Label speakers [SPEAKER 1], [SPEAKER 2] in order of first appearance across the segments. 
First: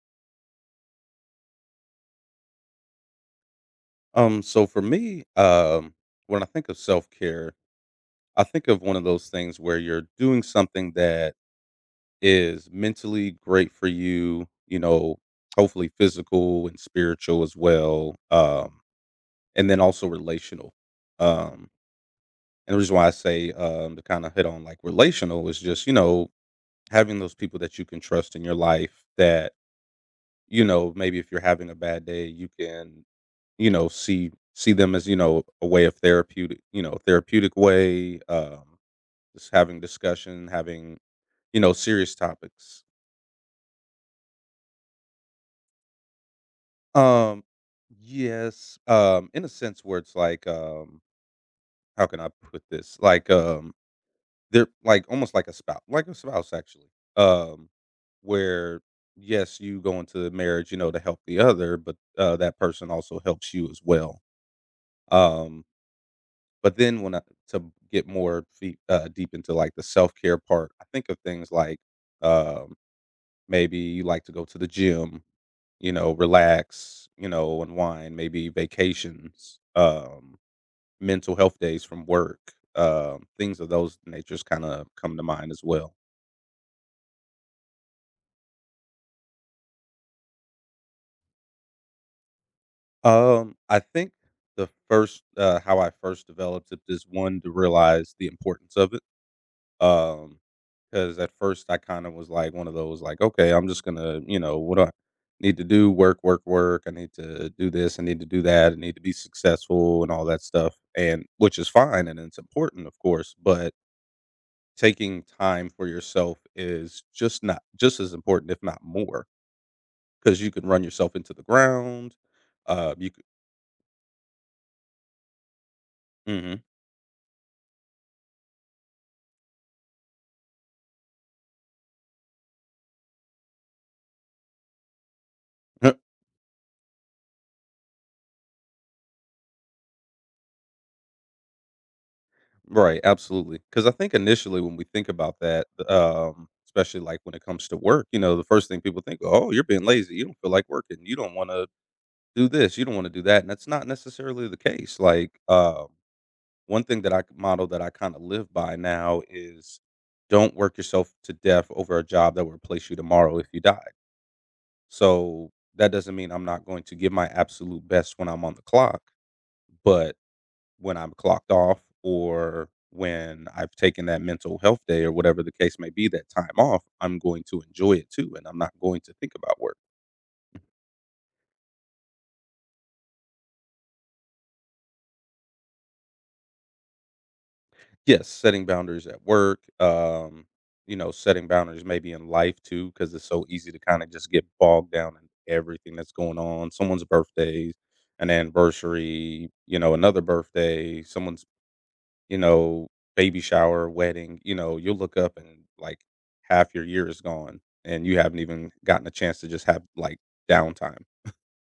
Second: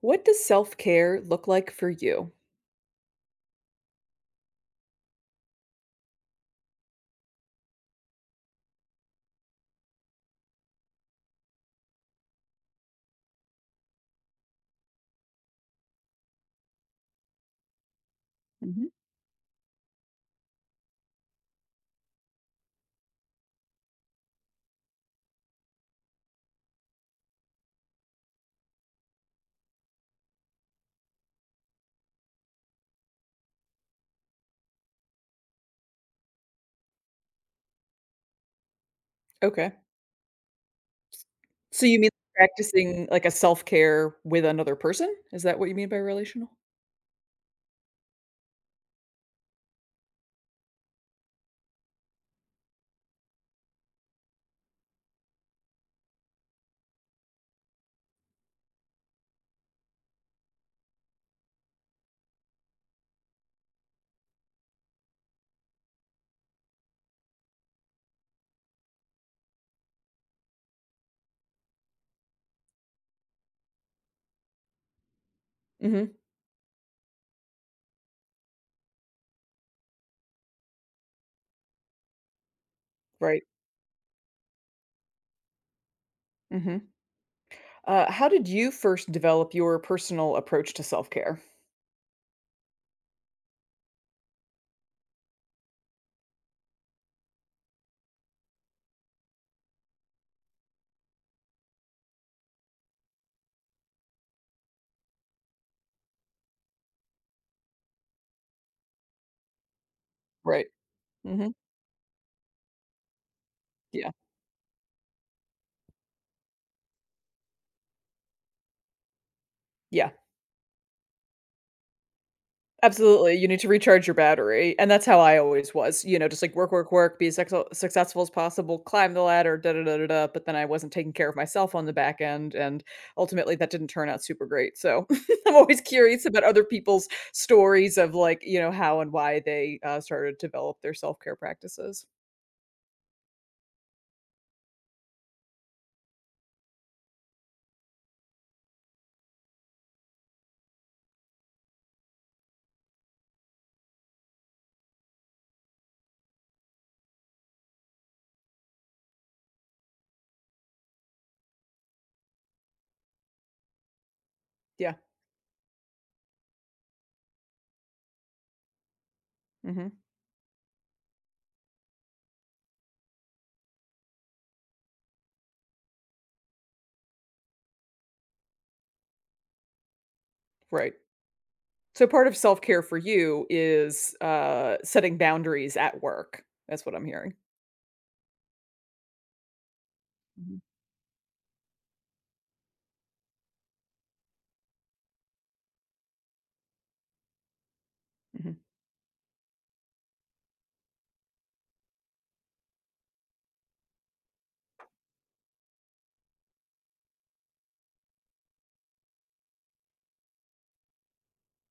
[SPEAKER 1] What does self-care look like for you?
[SPEAKER 2] So for me, when I think of self care, I think of one of those things where you're doing something that is mentally great for you, you know, hopefully physical and spiritual as well, and then also relational. Um, and the reason why I say to kind of hit on like relational is just, you know, having those people that you can trust in your life that, you know, maybe if you're having a bad day, you can you know, see them as, you know, a way of therapeutic, you know, therapeutic way, just
[SPEAKER 1] Okay.
[SPEAKER 2] having discussion, you know,
[SPEAKER 1] So you mean
[SPEAKER 2] serious topics.
[SPEAKER 1] practicing like a self-care with another person? Is that what you mean by relational?
[SPEAKER 2] Um, yes, in a sense where it's like, how can I put this? Like, they're like almost like a spouse actually. Um, where yes, you go into marriage, you know, to help the other, but that person also helps you as well. Um, But then when I to get more feet, deep into, like, the self-care part, I think of things like, um, maybe you like to go to the gym, you know,
[SPEAKER 1] Mhm.
[SPEAKER 2] relax, you know, unwind, maybe vacations, mental health days from work,
[SPEAKER 1] Right.
[SPEAKER 2] things of those natures kinda come to mind as well.
[SPEAKER 1] Mhm. How did you first develop your personal approach to self-care?
[SPEAKER 2] I think the first, how I first developed it is, 1, to realize the importance of it. Um, because at first I kinda was, like, one of those, like, "Okay, I'm just gonna, you know, what do I need to do? Work, work, work. I need to do this. I need to do that. I need to be successful," and all that
[SPEAKER 1] Right.
[SPEAKER 2] stuff, and
[SPEAKER 1] Mhm.
[SPEAKER 2] which is fine, and it's important, of course, but
[SPEAKER 1] Yeah.
[SPEAKER 2] taking time for yourself is just not just as important, if not more,
[SPEAKER 1] Yeah.
[SPEAKER 2] because you can run yourself into the ground. You c
[SPEAKER 1] Absolutely, you need to recharge your battery, and that's how I always was, you know, just, like,
[SPEAKER 2] Mhm.
[SPEAKER 1] work, work, work, be as successful as possible, climb the ladder, da da da da da, but then I wasn't taking care of myself on the back end, and ultimately, that didn't turn out super great, so, I'm always curious about other people's stories of, like, you know, how and why they, started to develop their self-care practices.
[SPEAKER 2] Right, absolutely. Because I think initially when we think about that, especially, like, when it comes to work, you know, the first thing people think, "Oh, you're being lazy. You don't feel like working. You don't wanna do this. You don't wanna do that," and that's not necessarily the case. Like, one thing that I model that I kinda live by now is don't work yourself to death over a job that will replace you tomorrow if you die.
[SPEAKER 1] Yeah,
[SPEAKER 2] So, that doesn't mean I'm not going to give my absolute best when I'm on the clock,
[SPEAKER 1] mhm,
[SPEAKER 2] but when I'm clocked off or when I've taken that mental health day or whatever the case may be, that time off, I'm going to enjoy it too, and I'm not going to think about work.
[SPEAKER 1] right. So, part of self-care for you is, setting boundaries at work. That's what I'm hearing.
[SPEAKER 2] Yes, setting boundaries at work,
[SPEAKER 1] Mhm,
[SPEAKER 2] you know, setting boundaries maybe in life too, because it's so easy to kind of just get bogged down in everything that's going on. Someone's birthday, an
[SPEAKER 1] mhm.
[SPEAKER 2] anniversary, you know, another birthday, someone's you know, baby shower, wedding, you know, you'll look up and like half your year is gone and you haven't even gotten a chance to just have like downtime.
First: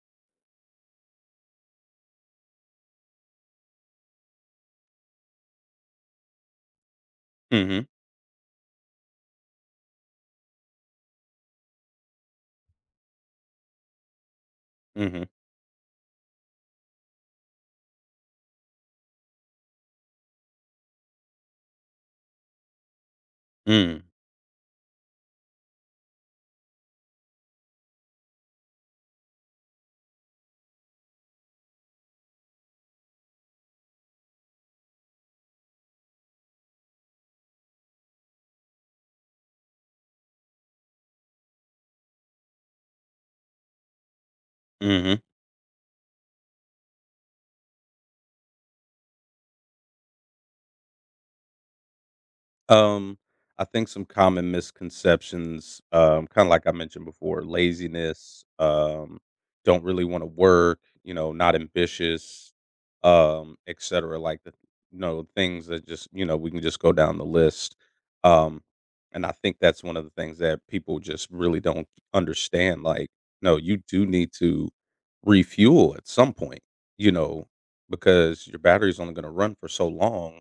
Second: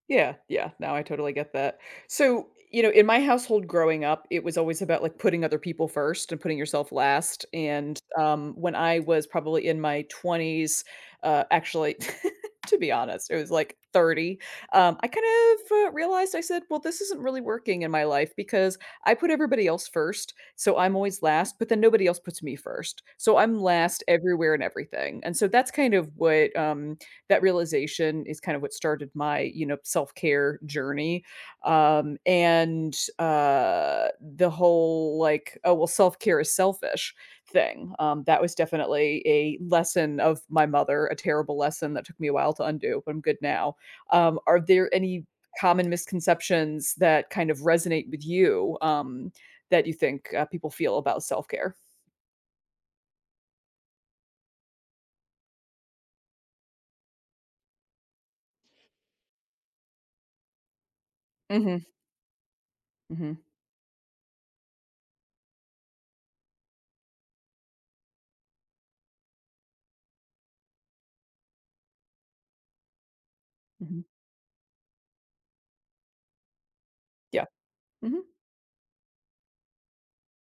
[SPEAKER 1] Yeah, yeah. Now I totally get that. So, you know, in my household growing up, it was always about like putting other people first and putting yourself last.
[SPEAKER 2] Mhm.
[SPEAKER 1] And when I was probably in my 20s, actually, to be honest, it was like 30, I
[SPEAKER 2] Mhm.
[SPEAKER 1] kind of realized, I said, well, this isn't really working in my life because I put everybody else first. So I'm always last, but then nobody else puts me first. So I'm
[SPEAKER 2] Mm.
[SPEAKER 1] last everywhere and everything. And so that's kind of what. That realization is kind of what started my self-care journey. And the whole like, oh well, self-care is selfish thing. That was definitely a lesson of my mother, a terrible lesson that took me a while to undo, but I'm good now. Are there
[SPEAKER 2] Mhm.
[SPEAKER 1] any common misconceptions that kind of resonate with you that you think people feel about self care?
[SPEAKER 2] Um, I think some common misconceptions, kind of like I mentioned before, laziness, don't really want to work, you know, not
[SPEAKER 1] Hmm.
[SPEAKER 2] ambitious,
[SPEAKER 1] Hmm.
[SPEAKER 2] et cetera. Like the, you know, things that just, you know, we can just go down the list. Um, and I think that's one of the things that people just really don't understand. Like, no, you
[SPEAKER 1] Hmm.
[SPEAKER 2] do need to refuel at some point, you
[SPEAKER 1] Yeah.
[SPEAKER 2] know,
[SPEAKER 1] Hmm.
[SPEAKER 2] because your battery's only going to run for so long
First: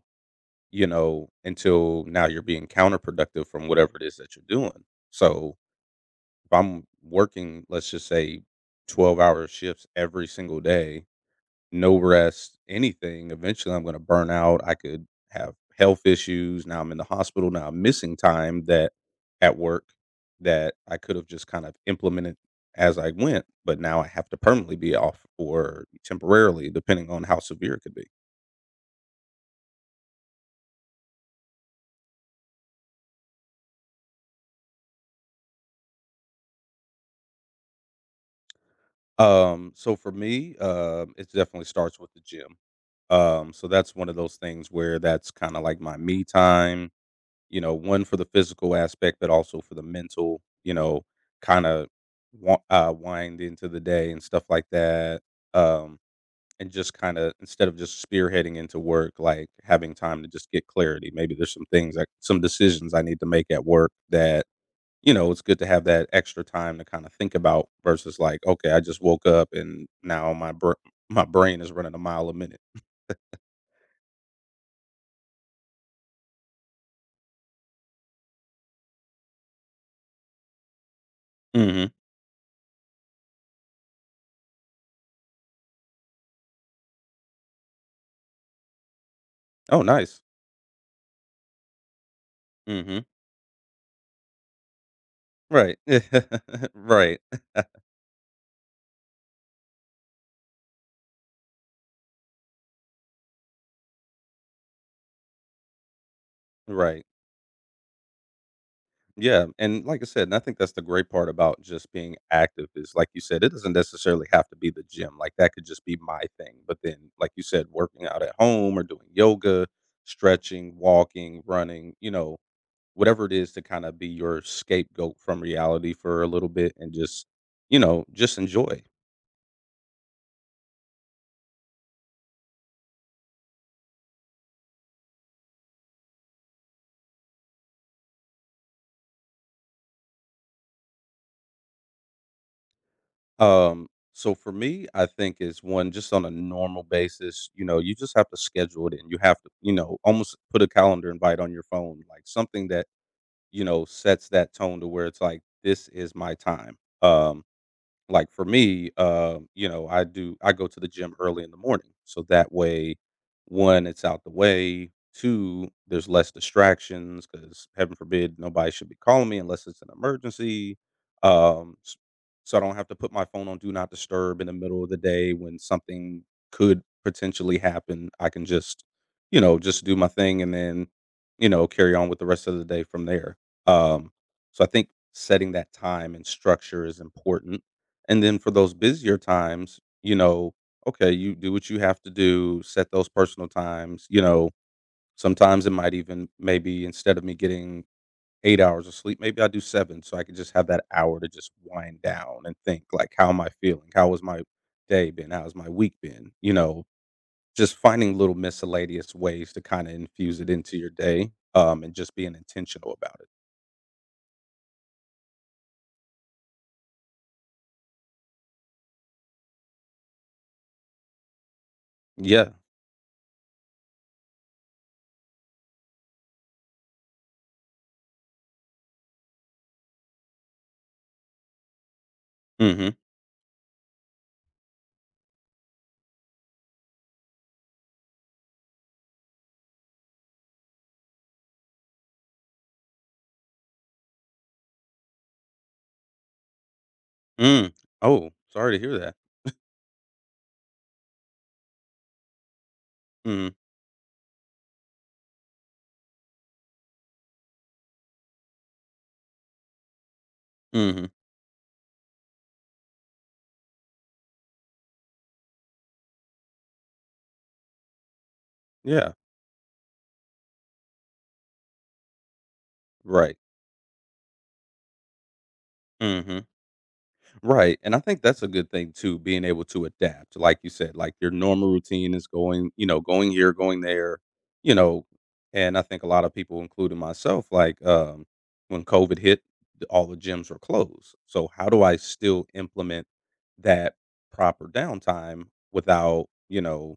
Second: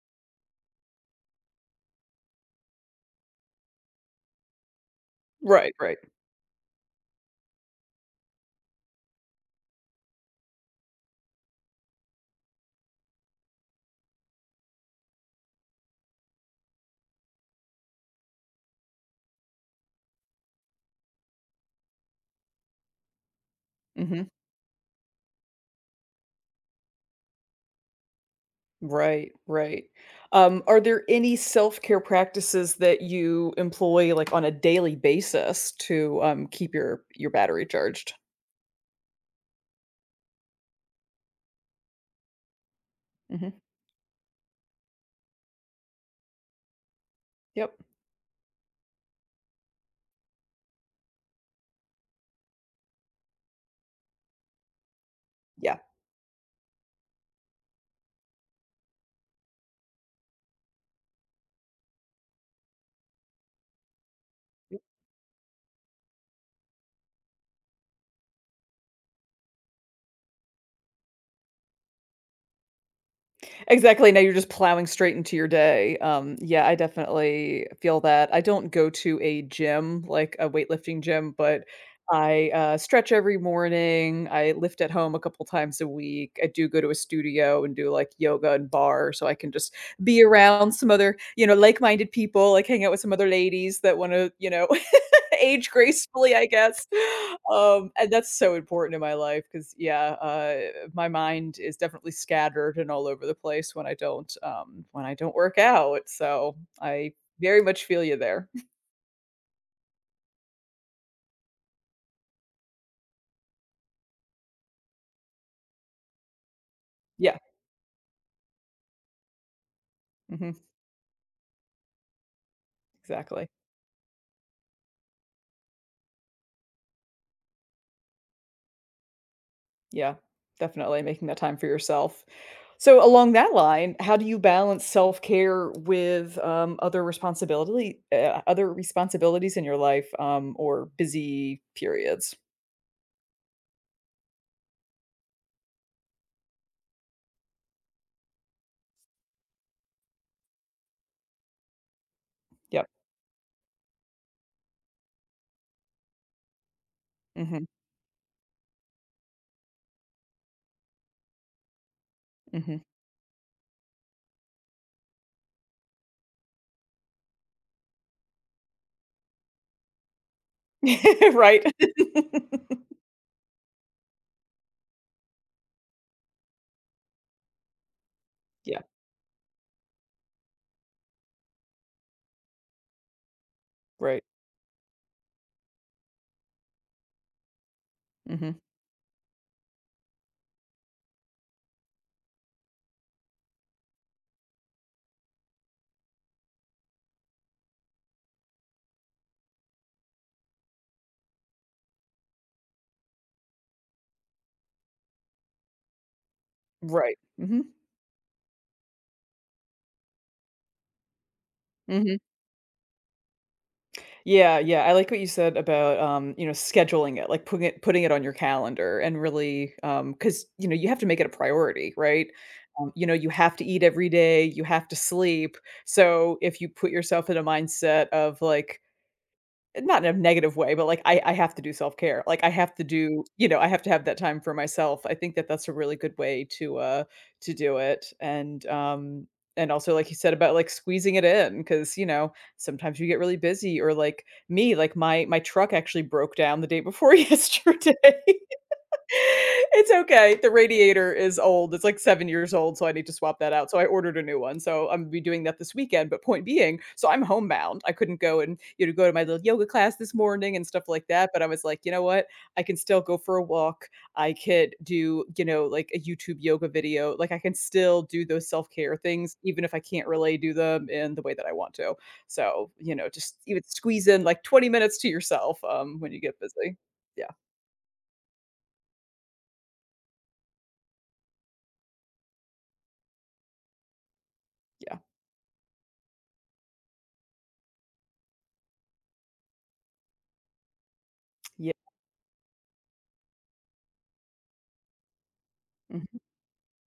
[SPEAKER 2] you know, until now you're being counterproductive from whatever it is that you're doing. So
[SPEAKER 1] Right. Right.
[SPEAKER 2] if I'm working, let's just say 12-hour shifts every single day, no rest, anything, eventually I'm going to burn out. I could have health issues. Now I'm in the hospital. Now I'm missing time that at work that I could have just kind of implemented as I went, but now I
[SPEAKER 1] Hmm.
[SPEAKER 2] have to permanently be off or temporarily, depending on how severe it could be.
[SPEAKER 1] Right, right. Are there any self-care practices that you employ, like, on a daily basis to, keep your battery charged?
[SPEAKER 2] So for me, it definitely starts with the gym. Um,
[SPEAKER 1] Mhm.
[SPEAKER 2] so that's one of those things where that's kind of like my me time, you know,
[SPEAKER 1] Yep.
[SPEAKER 2] one for the physical aspect, but also for the mental, you know, kind of wind into the day and stuff like that.
[SPEAKER 1] Yeah.
[SPEAKER 2] Um, and just kind of instead of just spearheading into work, like having time to just get clarity. Maybe there's some things like some decisions I need to make at work that you know, it's good to have that extra time to kinda think about versus like, "Okay, I just woke up and now my brain is running a mile a minute."
[SPEAKER 1] Exactly, now you're just plowing straight into your day. Yeah, I definitely feel that. I don't go to a gym, like a weightlifting gym, but
[SPEAKER 2] Mhm.
[SPEAKER 1] I stretch every morning, I lift at home a couple times a week. I do go to a studio and do, like, yoga and bar, so I can just
[SPEAKER 2] Oh, nice.
[SPEAKER 1] be around some other like-minded people, like, hang out with
[SPEAKER 2] Mhm.
[SPEAKER 1] some other ladies that wanna, you know Age
[SPEAKER 2] Right.
[SPEAKER 1] gracefully, I guess.
[SPEAKER 2] Right.
[SPEAKER 1] And that's so important in my life because, yeah, my mind is definitely scattered and all over the place when I don't work out, so
[SPEAKER 2] Right.
[SPEAKER 1] I very much feel you there.
[SPEAKER 2] Yeah, and like I said, and I think that's the great part about just being active is, like you said, it doesn't necessarily have to be the gym, like, that could just be my thing, but then, like
[SPEAKER 1] Yeah,
[SPEAKER 2] you said, working out at home or doing yoga,
[SPEAKER 1] mhm,
[SPEAKER 2] stretching, walking, running, you know whatever it
[SPEAKER 1] exactly.
[SPEAKER 2] is to kinda be your scapegoat from reality for a little bit and just, you know, just enjoy.
[SPEAKER 1] Yeah, definitely making that time for yourself. So along that line, how do you balance self-care with, other responsibility other responsibilities in your life, or busy periods?
[SPEAKER 2] So for me, I think is one just on a normal basis, you know, you just have to schedule it and you have to, you know, almost put a calendar invite on your phone, like something that,
[SPEAKER 1] Yep.
[SPEAKER 2] you know, sets that tone to where it's like, "This is my time."
[SPEAKER 1] Mhm,
[SPEAKER 2] Like for me, you know, I go to the gym early in the morning. So that
[SPEAKER 1] mhm.
[SPEAKER 2] way, one, it's out the way. Two, there's less distractions because heaven forbid nobody should be calling me unless it's an emergency.
[SPEAKER 1] Right?
[SPEAKER 2] Um, s- so I don't have to put my phone on do not disturb in the middle of the day when something could potentially happen. I can
[SPEAKER 1] Yeah,
[SPEAKER 2] just, you know, just do my thing and then, you know, carry on with the rest of the day from there. Um,
[SPEAKER 1] right.
[SPEAKER 2] so I think setting that time and structure is important, and then for
[SPEAKER 1] Mhm.
[SPEAKER 2] those busier times, you know, okay, you do what you have to do, set those personal times. You know, sometimes it might even maybe instead of me getting 8 hours of sleep, maybe I do seven so I can just have that hour to just wind down and think, like, how am I feeling? How was my day been? How's my week been? You know,
[SPEAKER 1] Right. Mhm.
[SPEAKER 2] just finding little miscellaneous ways to kind of infuse it into your day and just
[SPEAKER 1] Mhm.
[SPEAKER 2] being intentional about it.
[SPEAKER 1] Yeah, yeah, I like what you said about, scheduling it, like, putting it on your calendar and really, because you know, you have to make it a priority, right?
[SPEAKER 2] Yeah.
[SPEAKER 1] You have to eat every day, you have to sleep, so if you put yourself in a mindset of, like not in a negative way, but, like, I have to do self-care. Like, I have
[SPEAKER 2] Mm
[SPEAKER 1] to
[SPEAKER 2] hmm.
[SPEAKER 1] do you know, I have to have that time for myself. I think that that's a really good way to do it, and also, like you said about, like, squeezing it in, because sometimes you get really busy or, like, me, like, my truck actually broke down the day before
[SPEAKER 2] Mm.
[SPEAKER 1] yesterday.
[SPEAKER 2] Oh, sorry to hear that.
[SPEAKER 1] It's okay. The radiator is old. It's like 7 years old, so I need to swap
[SPEAKER 2] Mm
[SPEAKER 1] that out. So I ordered a new one. So I'm gonna be doing that this weekend, but point being, so I'm homebound. I couldn't go and go to my little yoga class this morning and stuff
[SPEAKER 2] hmm.
[SPEAKER 1] like that, but I was like, "You know what? I can still go for a walk. I could do like a YouTube yoga video. Like I can still do those self-care
[SPEAKER 2] Yeah.
[SPEAKER 1] things even if I can't really do them in the way that I want to." So,
[SPEAKER 2] Right.
[SPEAKER 1] just even squeeze in like 20 minutes to yourself, when you get
[SPEAKER 2] Mhm.
[SPEAKER 1] busy. Yeah,
[SPEAKER 2] Right, and I think that's a good thing too, being able to adapt. Like you said, like your normal routine is going, you know, going here, going there, you
[SPEAKER 1] yeah,
[SPEAKER 2] know, and I think a lot of people, including myself, like when COVID hit, all the gyms were closed. So how
[SPEAKER 1] yeah.
[SPEAKER 2] do I still implement that proper downtime
[SPEAKER 1] Mhm.
[SPEAKER 2] without, you know,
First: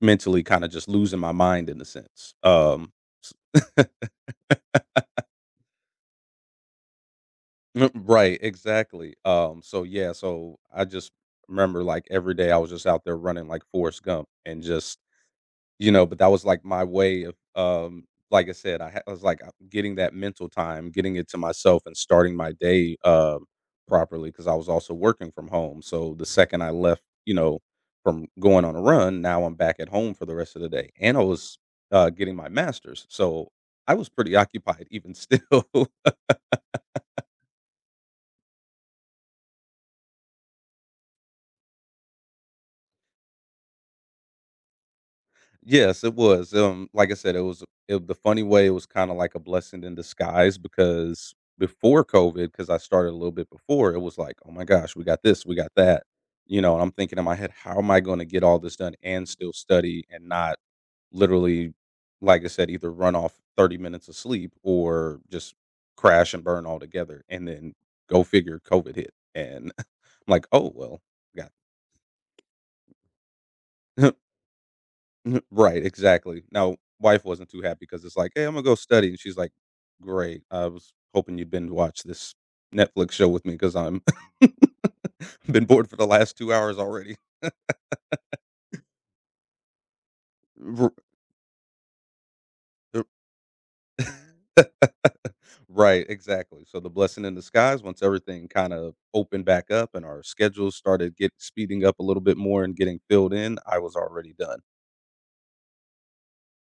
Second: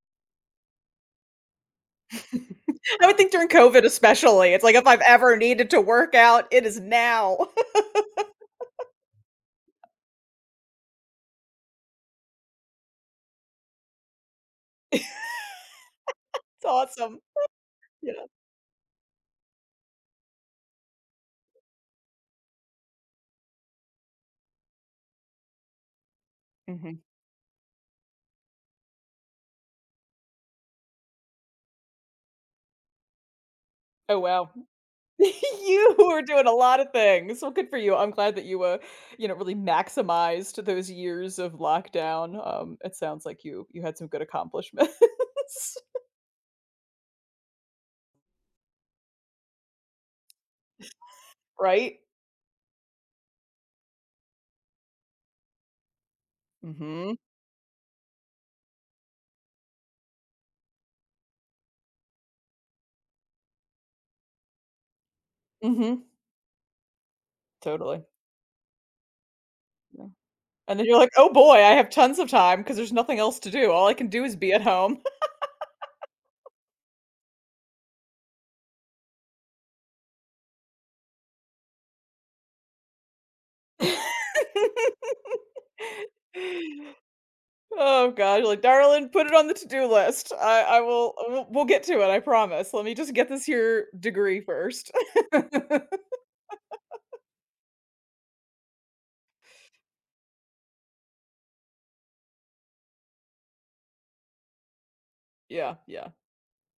[SPEAKER 2] mentally kind of just losing my mind in a sense?
[SPEAKER 1] I would think during COVID especially, it's like if I've ever needed to work out, it is now.
[SPEAKER 2] Mm, right, exactly. So yeah, so I just remember like every day I was just out there running like Forrest Gump and just you know, but that was like
[SPEAKER 1] It's
[SPEAKER 2] my
[SPEAKER 1] awesome.
[SPEAKER 2] way of
[SPEAKER 1] Yeah.
[SPEAKER 2] like I said, I was like getting that mental time, getting it to myself, and starting my day properly because I was also working from home. So the second I left,
[SPEAKER 1] Mhm.
[SPEAKER 2] you know, from going on a run, now I'm back at home for the rest of the day, and I was getting my master's, so I was
[SPEAKER 1] Oh,
[SPEAKER 2] pretty
[SPEAKER 1] wow.
[SPEAKER 2] occupied even still.
[SPEAKER 1] You are doing a lot of things. Well, good for you. I'm glad that you really maximized those years of lockdown. It sounds like you had some good accomplishments,
[SPEAKER 2] Yes, it was, like I said, it was it the funny way, it was kinda like a blessing in disguise because
[SPEAKER 1] right?
[SPEAKER 2] before COVID, because I started a little bit before, it was like, "Oh my gosh, we got this, we got that," you know, and I'm
[SPEAKER 1] Mhm.
[SPEAKER 2] thinking in my head, "How am I gonna get all this done and still study and not literally," like I said, "either run off 30 minutes of sleep or just
[SPEAKER 1] Mhm.
[SPEAKER 2] crash and burn altogether," and then
[SPEAKER 1] Totally.
[SPEAKER 2] go figure COVID hit, and I'm
[SPEAKER 1] Yeah.
[SPEAKER 2] like, "Oh,
[SPEAKER 1] And then you're
[SPEAKER 2] well,
[SPEAKER 1] like, "Oh
[SPEAKER 2] got
[SPEAKER 1] boy, I have tons of time because there's nothing else to do. All I can do is be at home."
[SPEAKER 2] mhm, right, exactly. Now, wife wasn't too happy because it's like, "Hey, I'm gonna go study," and she's like, "Great, I was hoping you'd binge watch this Netflix show with me because 'cause I'm been bored for the last 2 hours already."
[SPEAKER 1] Oh god, like, "Darling, put it on the to-do list. I
[SPEAKER 2] R
[SPEAKER 1] will we'll get to it, I promise. Let me
[SPEAKER 2] r
[SPEAKER 1] just get this here degree first.
[SPEAKER 2] Right, exactly. So, the blessing in disguise, once everything kinda opened back up and our schedules started get speeding up a little bit more and getting filled in, I was already done.
[SPEAKER 1] Yeah, yeah.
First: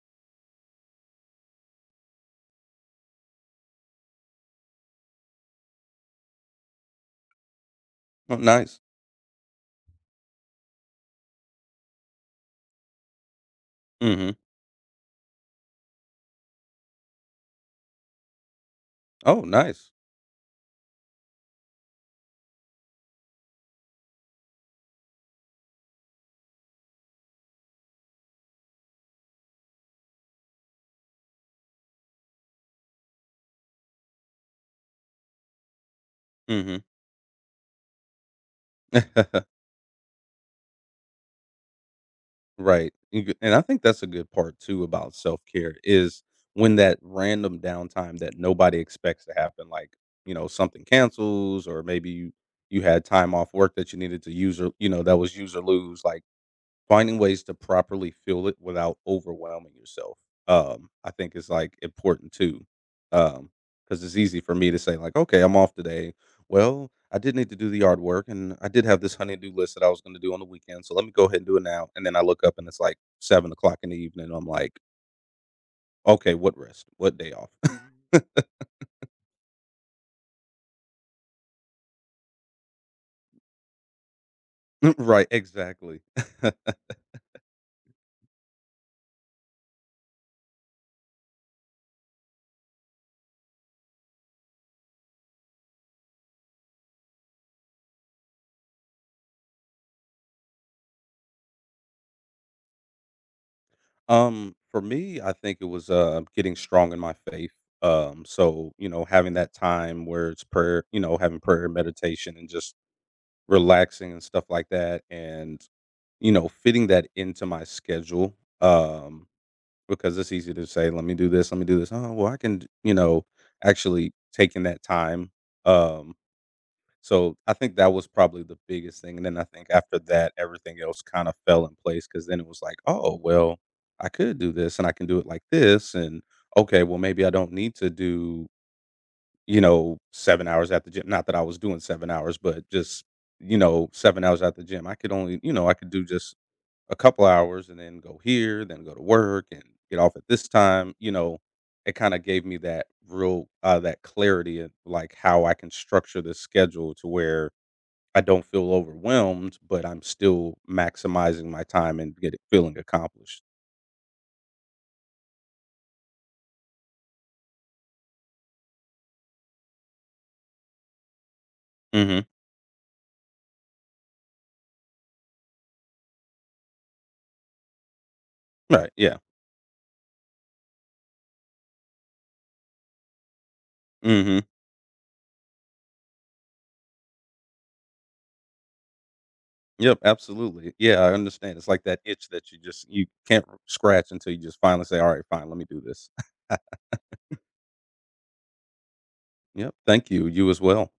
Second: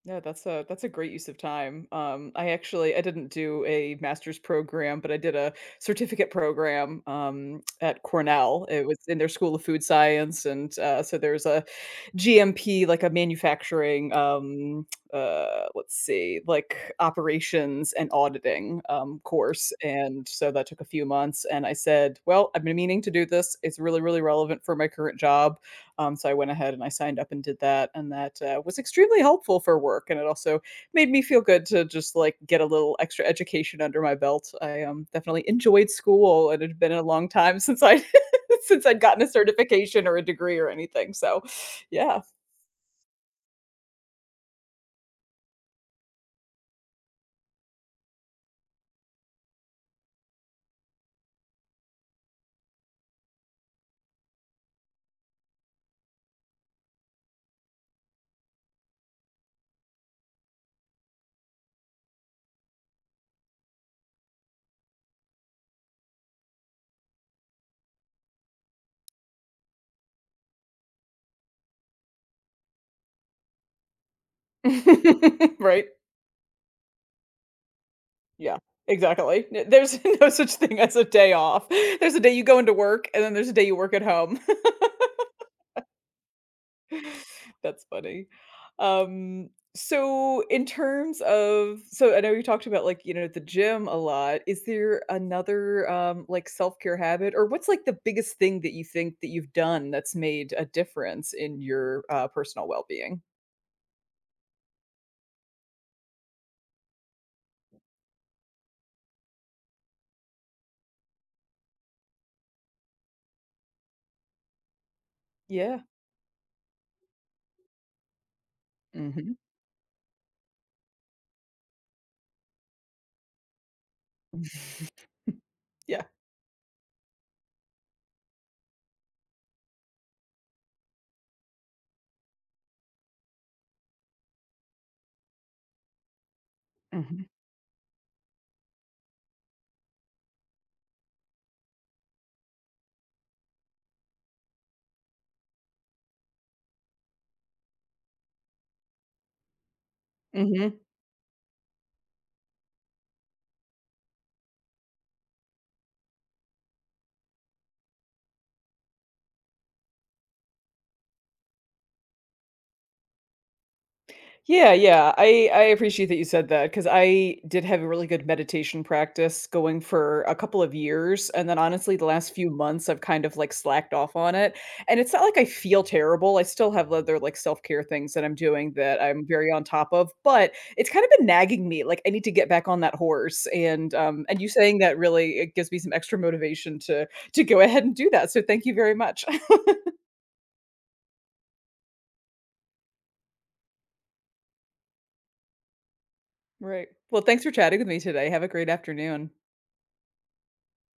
[SPEAKER 1] No, that's a great use of time. I actually I didn't do a master's program, but I did a certificate program, at
[SPEAKER 2] Oh,
[SPEAKER 1] Cornell.
[SPEAKER 2] nice.
[SPEAKER 1] It was in their School of Food Science, and, so there's a GMP, like a manufacturing,
[SPEAKER 2] Mhm.
[SPEAKER 1] let's see, like operations and auditing
[SPEAKER 2] Oh,
[SPEAKER 1] course.
[SPEAKER 2] nice.
[SPEAKER 1] And so that took a few months. And I said, well, I've been meaning to do this. It's really, really relevant for my current job. So I went ahead and I signed up and did that. And that was extremely helpful for work. And it also made me feel good to just like get a little extra education under my belt. I definitely enjoyed school. And it had
[SPEAKER 2] Mhm.
[SPEAKER 1] been a long time since I. since I'd gotten a certification or a degree or anything. So, yeah.
[SPEAKER 2] Right, you g and I think that's a good part too about self-care is when that random downtime that nobody expects to happen, like, you know, something cancels or maybe you had time off work that you needed to use or, you know, that was use or lose, like, finding ways to properly fuel it without overwhelming yourself, I think is, like, important too. Um, because it's easy for me to say, like, "Okay, I'm off today. Well, I did need to do the yard work, and I did have this honey-do list that I was gonna do on the weekend, so let me go ahead and do it now," and then I look up and it's, like, 7 o'clock in the evening, I'm like,
[SPEAKER 1] Right?
[SPEAKER 2] "Okay, what rest? What day off?"
[SPEAKER 1] Yeah, exactly. N there's no such thing as a day off. There's a day you go into work, and then there's a day you work at home.
[SPEAKER 2] Right, exactly.
[SPEAKER 1] That's funny. Um, so in terms of so I know you talked about, like, the gym a lot. Is there another, like, self-care habit, or what's, like, the biggest thing that you think that you've done that's made a difference in your personal well-being?
[SPEAKER 2] For me, I think it was, getting strong in my faith. So, you know, having that time where it's prayer, you know, having prayer meditation and just relaxing and stuff like that and,
[SPEAKER 1] Yeah.
[SPEAKER 2] you know, fitting that into my schedule. Um,
[SPEAKER 1] Mhm.
[SPEAKER 2] because it's easy to say, let me do this, let me do this. Oh, well, you know, actually taking that time,
[SPEAKER 1] Yeah.
[SPEAKER 2] um, so I think that was probably the biggest thing, and then I think after that, everything else kinda fell in place. Because then it was like, "Oh, well, I could do this, and I can do it like this, and okay, well, maybe
[SPEAKER 1] Mhm.
[SPEAKER 2] I don't need to do, you know, 7 hours at the gym." Not that I was doing 7 hours, but just, you know, 7 hours at the gym. I could only you know, I could do just a couple hours and then go here, then go to work, and get off at this
[SPEAKER 1] Mhm.
[SPEAKER 2] time, you know? It kinda gave me that real, that clarity of, like, how I can structure the schedule to where I don't feel overwhelmed, but I'm still maximizing my time and get feeling accomplished.
[SPEAKER 1] Yeah, yeah. I appreciate that you said that because I did have a really good meditation practice going for a couple of years, and then honestly, the
[SPEAKER 2] Mhm.
[SPEAKER 1] last few months, I've kind of, like, slacked off on it, and it's not like I feel terrible, I still have other, like, self-care things that I'm doing
[SPEAKER 2] Right,
[SPEAKER 1] that
[SPEAKER 2] yeah.
[SPEAKER 1] I'm very on top of, but it's kind of been nagging me, like, I need to get back on that horse, and, um,
[SPEAKER 2] Mhm.
[SPEAKER 1] and you saying that really it gives me some extra motivation to go ahead and do that, so thank you very much.
[SPEAKER 2] Yep, absolutely. Yeah, I understand. It's like that itch that you just you can't scratch until you just finally say, "Alright, fine, let me do this."
[SPEAKER 1] Right. Well, thanks for chatting with me today. Have a great afternoon.
[SPEAKER 2] Yep, thank you. You as well.